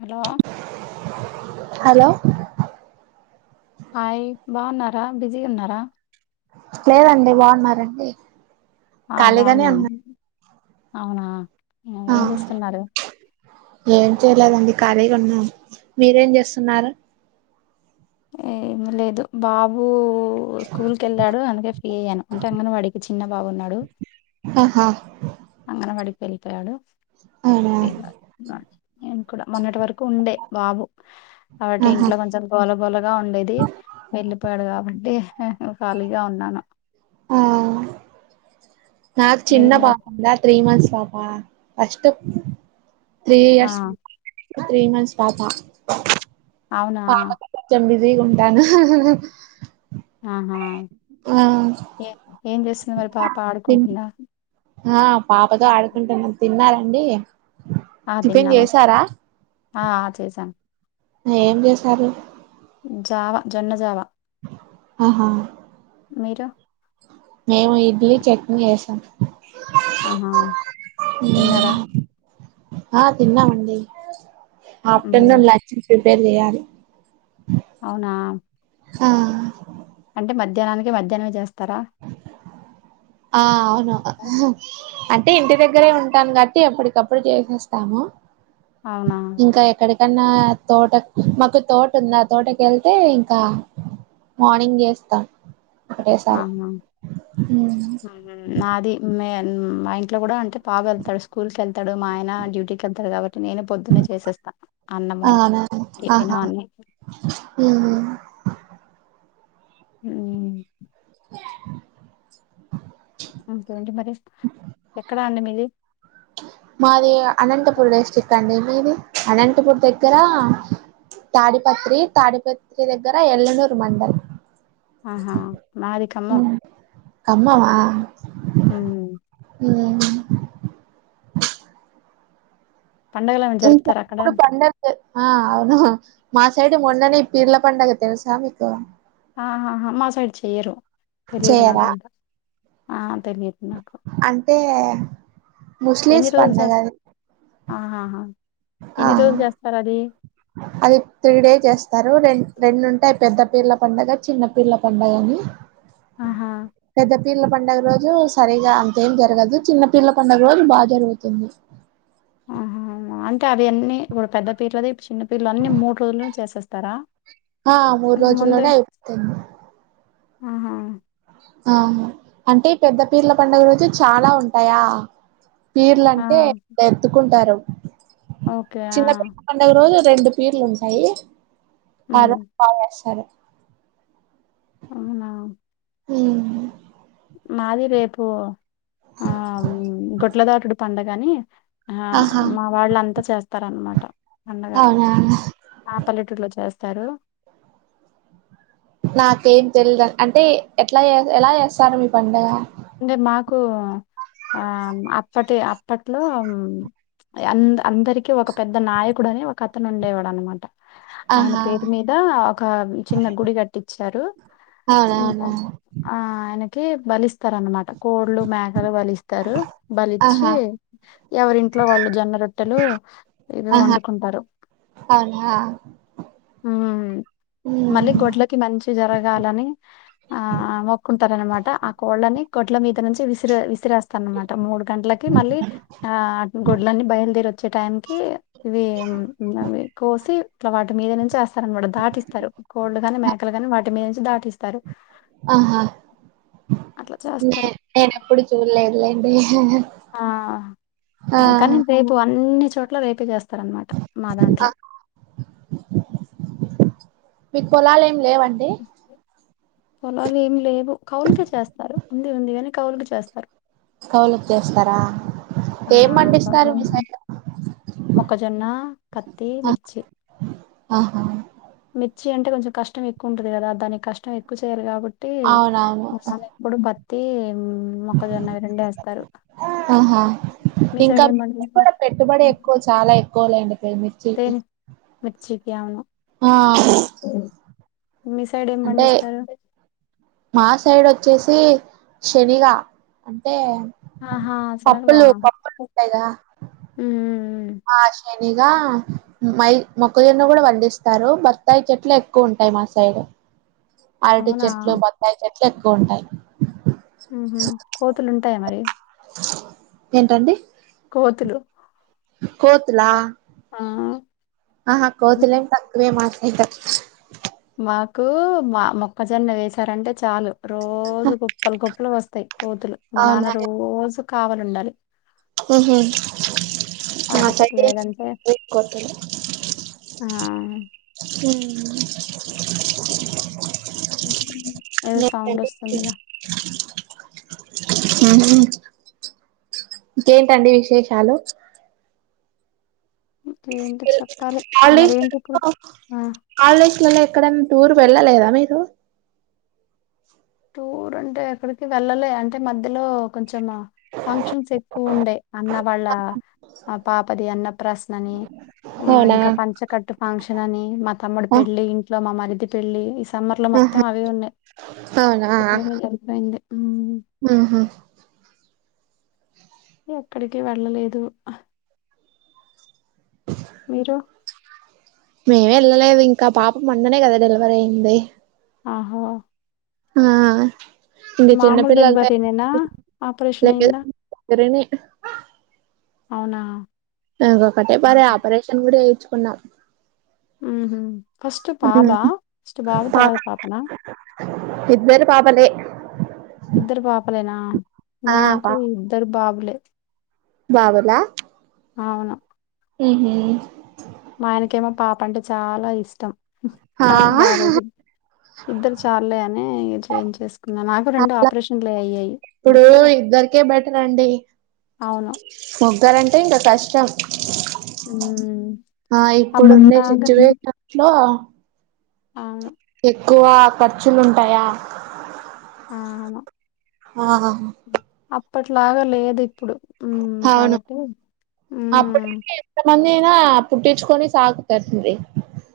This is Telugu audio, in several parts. హలో హలో హాయ్ బావున్నారా, బిజీగా ఉన్నారా. లేదండి, బావున్నారాండి? ఆ బావున్నాను, అవునా ఆ ఏం చేస్తున్నారు? ఏం చేయలేదండి ఖాళీగా ఉన్నాం. మీరేం చేస్తున్నారు? ఏమి లేదు, బాబు స్కూల్ కి ఎళ్ళాడు అందుకే ఫ్రీ అయ్యాను అంటే అంగన్వడికి చిన్న బాబు ఉన్నాడు. ఆహా అంగన్వడికి ఎళ్ళిపోయాడు. అవునా ఎంకాదు నా నేను కూడా మొన్నటి వరకు ఉండే బాబు. కాబట్టి ఆహా ఇంట్లో కొంచెం గోలగోలగా ఉండేది వెళ్ళిపోయాడు కాబట్టి ఖాళీగా ఉన్నాను. ఆ నాకు చిన్న మీరేం పాప చేస్ ఉందా త్రీ మంత్స్ పాప ఫస్ట్ త్రీ ఆ ఇయర్స్ త్రీ మంత్స్ పాపా అవునా పాపతో కొంచం బిజీగా ఉంటాను. ఆహా ఆ ఏ ఏం చేస్తుంది మరి పాప తిన్ ఆడుకుంటుందా. ఆ పాపతో ఆడుకుంటాన్నం, తిన్నారండి? ఆ టిఫిన్ తిన్నాము. చేసారా ఆ ఆ చేసాం. ఏం చేసారు? జావ జొన్న జావా. ఆహా మీరు? మేము ఇడ్లీ చట్నీ చేసాం. ఆహా తిన్నారా ఆ తిన్నామండి, మ్మ్ ఆఫ్టర్నూన్ లం చ్ ప్రిపేర్ చెయ్యాలి. అవునా ఆ అంటే మధ్యాహ్నానికి మధ్యాహ్నమే చేస్తరా? ఆ అవును. అంటే ఇంటి దగ్గరే ఉంటాను కాట్టి ఎప్పటికప్పుడు చేసేస్తాము. అవునా ఇంకా ఎక్కడికన్నా తోటకు మాకు తోట ఉంది ఆ తోటకెళ్తే ఇంకా మార్నింగ్ చేస్తాను ఆహా ఒకటేసారి. మ్మ్ నాది మే మా ఇంట్లో కూడా అంటే బాబు ఎళ్తాడు స్కూల్కి ఎళ్తాడు, మా ఆయన డ్యూటీకి ఎళ్తాడు కాబట్టి నేను పొద్దున్నే చేసేస్తా. అన్నము, టిఫిను అన్ని హ్ హ్ ఇంకేంటి మరి ఎక్కడా అండి మీది? మాది అనంతపూర్ డిస్ట్రిక్ట్ అండి మీది అనంతపూర్ దగ్గరా తాడిపత్రి, తాడిపత్రి దగ్గర ఎల్లనూరు మండల్. ఆహా మాది ఖమ్మం. ఖమ్మమా. మ్మ్ హ్ పండగలు ఏమైనా ఇంక జరుపుతారా అక్కడ ఎప్పుడు పండగ్ ఆ అవునా మా సైడ్ మొన్ననే పిర్ల పండగ తెలుసా మీకు ఆహహ మా సైడ్ చెయ్యరు తెలియదు చేయరా నాకంత ఆ తెలియదు నాకు అంటే ఎన్ని ముస్లిమ్స్ రోజులు పండగ చేస్త అది ఆహహా ఆ ఎన్ని రోజులు చేస్తారది అది త్రీ డేస్ చేస్తారు రె రెండ్ ఉంటాయ్ పెద్ద పిర్ల పండగ చిన్న పిర్ల పండగ అని ఆహా పెద్ద పీర్ల పండగ రోజు సరిగా అంతేం జరగదు చిన్న పీర్ల పండగ రోజు బాగా జరుగుతుంది ఆహా అంటే అవి అన్నీ ఇప్పుడు పెద్ద పీర్లది ఇప్పుడు చిన్న పీర్లు అన్ని మూడు రోజులో చేసేస్తారా ఆ మూడు అంటే ముందే రోజుల్లోనే అయిపోతుంది ఆహా ఆహా అంటే పెద్ద పీర్ల పండగ రోజు చాలా ఉంటాయా ఆ పీర్లంటే ఎత్తుకుంటారు ఓకే ఆ పండగ రోజులు రెండు పీర్లు ఉంటాయి ఉమ్ ఆరోజు బాచేస్తారు అవునా హ్మ్ మాది రేపు ఆ గొట్లదాటుడు పండగని ఆ ఆహా మావాళ్ళు అంతా చేస్తారన్నమాట పండగ అవునా ఆ పల్లెటూరులో చేస్తారు నాకేం తెల్దు అంటే ఎట్లా ఎలా చేస్తారు మీ పండుగ అంటే మాకు ఆ అప్పటి అప్పట్లో హ్మ్ అంద్ అందరికీ ఒక పెద్ద నాయకుడు అని ఒక అతను ఉండేవాడు అనమాట ఆయన ఆహా పేరు మీద ఒక చిన్న గుడి కట్టిచ్చారు అవునా అవునా ఆ ఆయనకి బలిస్తారన్నమాట కోళ్లు మేకలు బలిస్ తారు బలిచ్చి ఆహా ఎవరింట్లో వాళ్ళు జొన్న రొట్టెలు ఇవి ఆహా వండుకుంటారు అవునా హ్మ్ హ్మ్ మళ్ళీ గొడ్లకి మంచి జరగాలని ఆ మొక్కుంటారనమాట ఆ కోళ్ళని గొడ్ల మీదనుంచి విసిరే వి సిరేస్తాన్నమాట మూడు గంటలకి మళ్ళీ ఆ గోడ్లన్నీ బయలుదేరి వచ్చే టైంకి ఇవి అవి కోసి ఇట్లా వాటి మీద నుంచి ఏస్తారు అనమాట దాటిస్తారు కోళ్లు గానీ మేకలు కానీ వాటి మీద నుంచి దాటి స్తారు ఆహా అట్ల చేస్తారు నేనెప్పుడూ చూడ్లేదులేండి ఆ కానీ రేపు అన్ని చోట్ల రేపే చేస్తారనమాట మాదాంట్లో మీ పొలాలు ఏం లేవండి పొలాలు ఏం లేవు కౌలికి చేస్తారు ఉంది ఉంది కాని కౌలుకి చేస్తారు కౌలుకి చేస్తారా ఆ ఏం పండిస్తారు మీ కౌలు సైడు మొక్కజొన్న పత్తి మిర్చి ఆహా మిర్చి అంటే కొంచెం కష్టం ఎక్కువ ఉంటది కదా దాని క ష్ట ఎక్కువ‌ చెయ్యరు కాబట్టి అవునవును [unintelligible] ఇప్పుడు బక్తి హ్మ్ మొక్కజొన్న అవి రెండేస్తారు ఆహా ఇంకా మీ కూడా పండిస్తారు పెట్టుబడి ఎక్కువ చాలా ఎక్కువ లేండి మీకు తేని మిర్చికేవు ఆ మీ సైడ్ ఏం అంటే పండిస్తారు మా సైడ్ వచ్చేసి శనిగా అంటే ఆహా సెనగలా పప్పులు పప్పులు ఉంటాయి కదా ఊహు ఆ శని ఇగా మై మొక్కజొన్న కూడా పండిస్తారు బత్తాయి చెట్లు ఎక్కువ ఉంటాయి మా సైడ్ అరటి అవునా చెట్లు బత్తాయి చెట్లు ఎక్కువ ఉంటాయి. ఉహు కోతులు ఉంటాయా మరి ఏంటండి కోతులు కోతులా ఆ ఆహా కోతులం తక్కువే మాకైతే మాకు మా మొక్కజొన్న వేసారంటే చాలు రోజు కుప్పలు కుప్పలు వస్తాయి. కోతులు మా నాన్న అవునా రోజు కావలి ఉండాలి. ఊహు మా దగ్గరైతే లేదంటే [unintelligible] కోతులు ఆ హ్మ్ ఏదో సౌండ్ వస్తుందిగా. [inaudible] ఆహా ఇంకేంటండి విశేషాలు ఏంటి చెప్పాలి మరేంటి ఇప్పుడు ఆ కాలేజ్లలో ఎక్కడన్నా టూర్ వెళ్ళలేదా మీరు టూర్ అంటే ఎక్కడికి వెళ్ళలే అంటే మధ్యలో కొంచెం ఫంక్షన్స్ ఎక్కువ ఉండే అన్న వాళ్ళ ఆ పాపది అన్నప్రాసన అని ఆ అవునా ఇంకా పంచకట్టు ఫంక్షన్ అని మా తమ్ముడు పెళ్ళి ఇమా మరిది పెళ్లి ఈ సమ్మర్ లో మొత్తం ఆహా అవి ఉన్నాయి్ అవునా ఎట్నూ పోయి జరిగిపోయింది హ్మ్. వుహ ఎక్కడికి వెళ్ళలేదు. మీరు మేమె లెయ్యలేదు ఇంకా పాపం మొన్ననే కదా డెలివరీ అయ్యింది. ఆహో ఆ ఇంకా మామూలు చిన్నపిల్లలతో డెలివరీనేనా ఆపరేషన్ లేదా అయిందా గుడీవిని అవునా ఇంకొకటే పర ఆపరేషన్ కూడా చేయించుకున్నాం. వుహు ఫస్ట్ పాబా ఫస్ట్ బాబు పాప తర్వాత పాపనా ఇద్దరు పాపలే ఇద్దరు పాపలేనా ఆ నాకు ఇద్దరు బాబులే బాబుల అవును హు హమ్ మా ఆయనకేమో పాప అంటే చాలా ఇష్టం కానీ ఆహా బాబు ఇద్దరు చాలలేే అని చేంజ్ చేస్ నాకు రెండు అట్లా ఆపరేషన్లే అయ్యాయి ఇప్పుడు అందుకే ఇద్దరికే అవును ముగ్గారంటే ఇంకా కష్టం ఉమ్ ఆ ఇప్పుడు ఉండ అప్పట్లాగా సిచ్యువేషన్ లో అవును ఎక్కువ ఖర్చులు ఉంటాయా ఆమ్మ ఆ అప్పట్లాగా లేదు ఇప్పుడు ఉమ్ హవును కాబట్టి ఉమ్ ఎంతమంది అయినా పుట్టించుకొని సాగుతారండి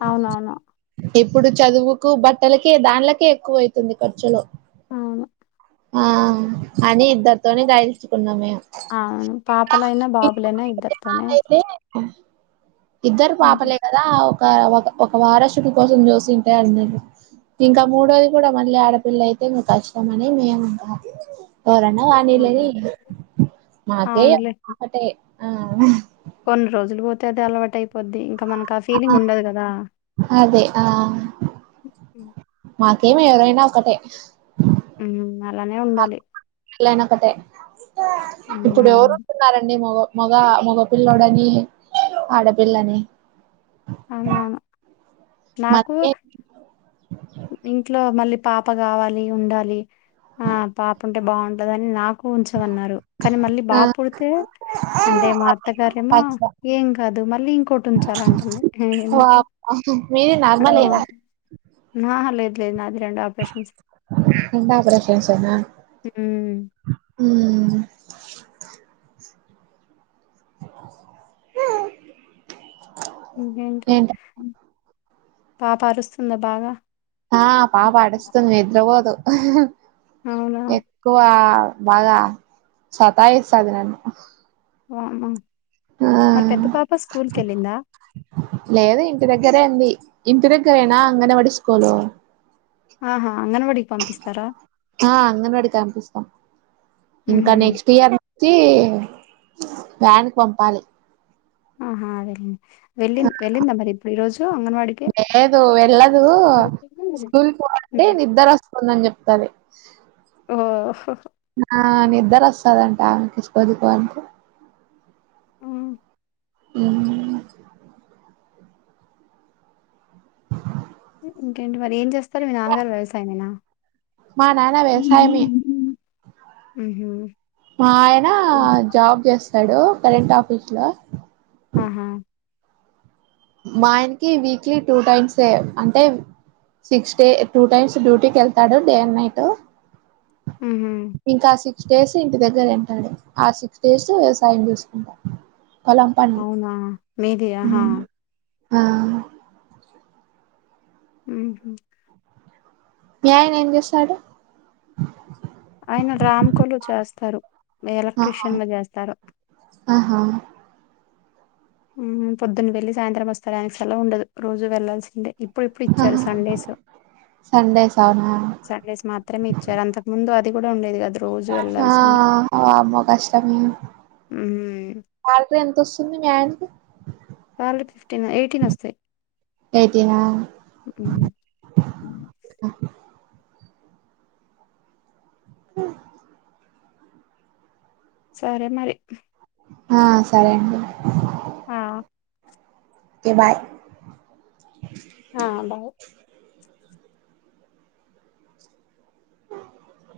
అవునవును ఇప్పుడు చదువుకు బట్టలకే దాంట్లకే ఎక్కువ అవుతుంది ఖర్చులో అవును ఆ అని ఇద్దరితోనే గాయించుకున్నాం మేము అవును పాపలయినా బాబులైనా ఇద్దరుతోనే అయితే ఇద్దరు ఉమ్, పాపలే కదా ఒక ఒక ఒక వారస్ [unintelligible] ఇంకా మూడోది కూడా మళ్ళీ ఆడపిల్ల అయితే మీకు కష్టం అని మేము ఇంక ఎవరైనా ఉన్నిలే అనీ ఉమ్, మా అత్తయ్య అవునులే ఒక్కటే కొన్ని రోజులు పోతే అదే అలవాటు అయిపోద్ది ఇంకా మనకు ఆ ఫీలింగ్ ఉండదు కదా అదే ఆ మాకేమి ఎవరైనా ఒకటే ఉమ్ అలానే ఉండాలి ఎలానొక్కటే ఉమ్ ఇప్పుడు ఎవరు ఉంటున్నారండి మగ మగ మగపిల్ల్లోడని ఆడపిల్లని అవునవును నాకు మనకే ఇంట్లో మళ్ళీ పాప కావాలి ఉండాలి ఆ పాప ఉంటే బాగుంటదనీ నాకు ఉంచమన్నారు కానీ మళ్ళీ ఆ బాబ్ పుడితే అంటే మా అత్తగారేమో ఏం కాదు మళ్ళీ ఇంకోటి ఉంచాలంటుంది ఎందుకు వామ్మో మీది నార్మలేనా ఆ లేదు లేదు నాది రెండో హ్మ్. [unintelligible] హ్మ్ హు హ ఇంకేంటి పాప అరుస్తుందా బాగా ఆ పాప ఆడుస్తుంది నిద్రపోదు అవునా! ఎక్కువ బాగా సతాయిస్తాది నన్ను అహ మరి ఆ పెద్ద పాప స్కూల్కి వెళ్ళిందా లేదు ఇంటి దగ్గరే ఉంది ఇంటి దగ్గరేనా అంగన్ వాడి స్కూలు ఆహా అంగన్వాడీకి పంపిస్తారా ఆ అంగన్వాడికి కంపిస్తాం ఇంకా హుహు. నెక్స్ట్ ఇయర్ తే వ్యాన్కి పంపాలి ఆహా వెళ్ళ వెళ్లిి వెళ్లిందా మరి ఇప్పుడు ఈ రోజు అంగన్వాడి లేదు వెళ్ళదు స్కూల్ కి పోవాలంటే హ్మ్. నిద్దర వస్తుందని చెప్తది మ్మ్ నా నిద్దర వస్తదంట ఆమె తీసుకోదు [inaudible] హ్మ్. మ్మ్ ఇంకేంటి మరి ఏం చేస్తారు మీ నాన్నగారు వ్యవసాయమేనా మా నాన్న వ్యవసాయమే హుహు. హుహు. మా ఆయన జాబ్ చేస్తాడు కరెంట్ ఆఫీస్ లో ఆహా మా ఆయనకి వీక్లీ టూ టైమ్సే అంటే సిక్స్ డే టూ టైమ్స్ డ్యూటీకి వెళ్తాడు డే అండ్ నైట్ హుహు. ఇంకా సిక్ క్స్ డేస్ ఇంటి దగ్గరే ఉంటాడు ఆ సిక్స్ డేస్ వ్యవసాయం చూసుకుంటాం అవునా మీది ఆహా ఆ మ్మ్ మీ ఆయన ఏం చేస్తాడు ఆయన రామ్కోలు చేస్తారు ఆహా ఎలక్ట్రిషియన్ గా చేస్తారు ఆహా పొద్దున్న వెళ్లి సాయంత్రం వస్తాడు ఆయనకి సెలవు ఉండదు రోజు వెళ్లాల్సిందే ఇప్పుడిప్పుడు ఇచ్చారు ఆహా సండేస్ స సండేస్ అవునా సండేస్ మాత్రమే ఇచ్చారు అంతకు ముందు అది కూడా ఉండేది కాదు ఆ ఆమే గష్టమి హ్మ్. సాలరీ ఎంతొస్తుంది మీ ఆయనకి శాలరీ ఫిఫ్టీన్ ఎయిటీన్ వస్తాయి ఎయిటీనా మ్మ్ మ్మ్ సరే మరి ఆ సరే అండి ఆ ఓకే బాయ్ ఆ బాయ్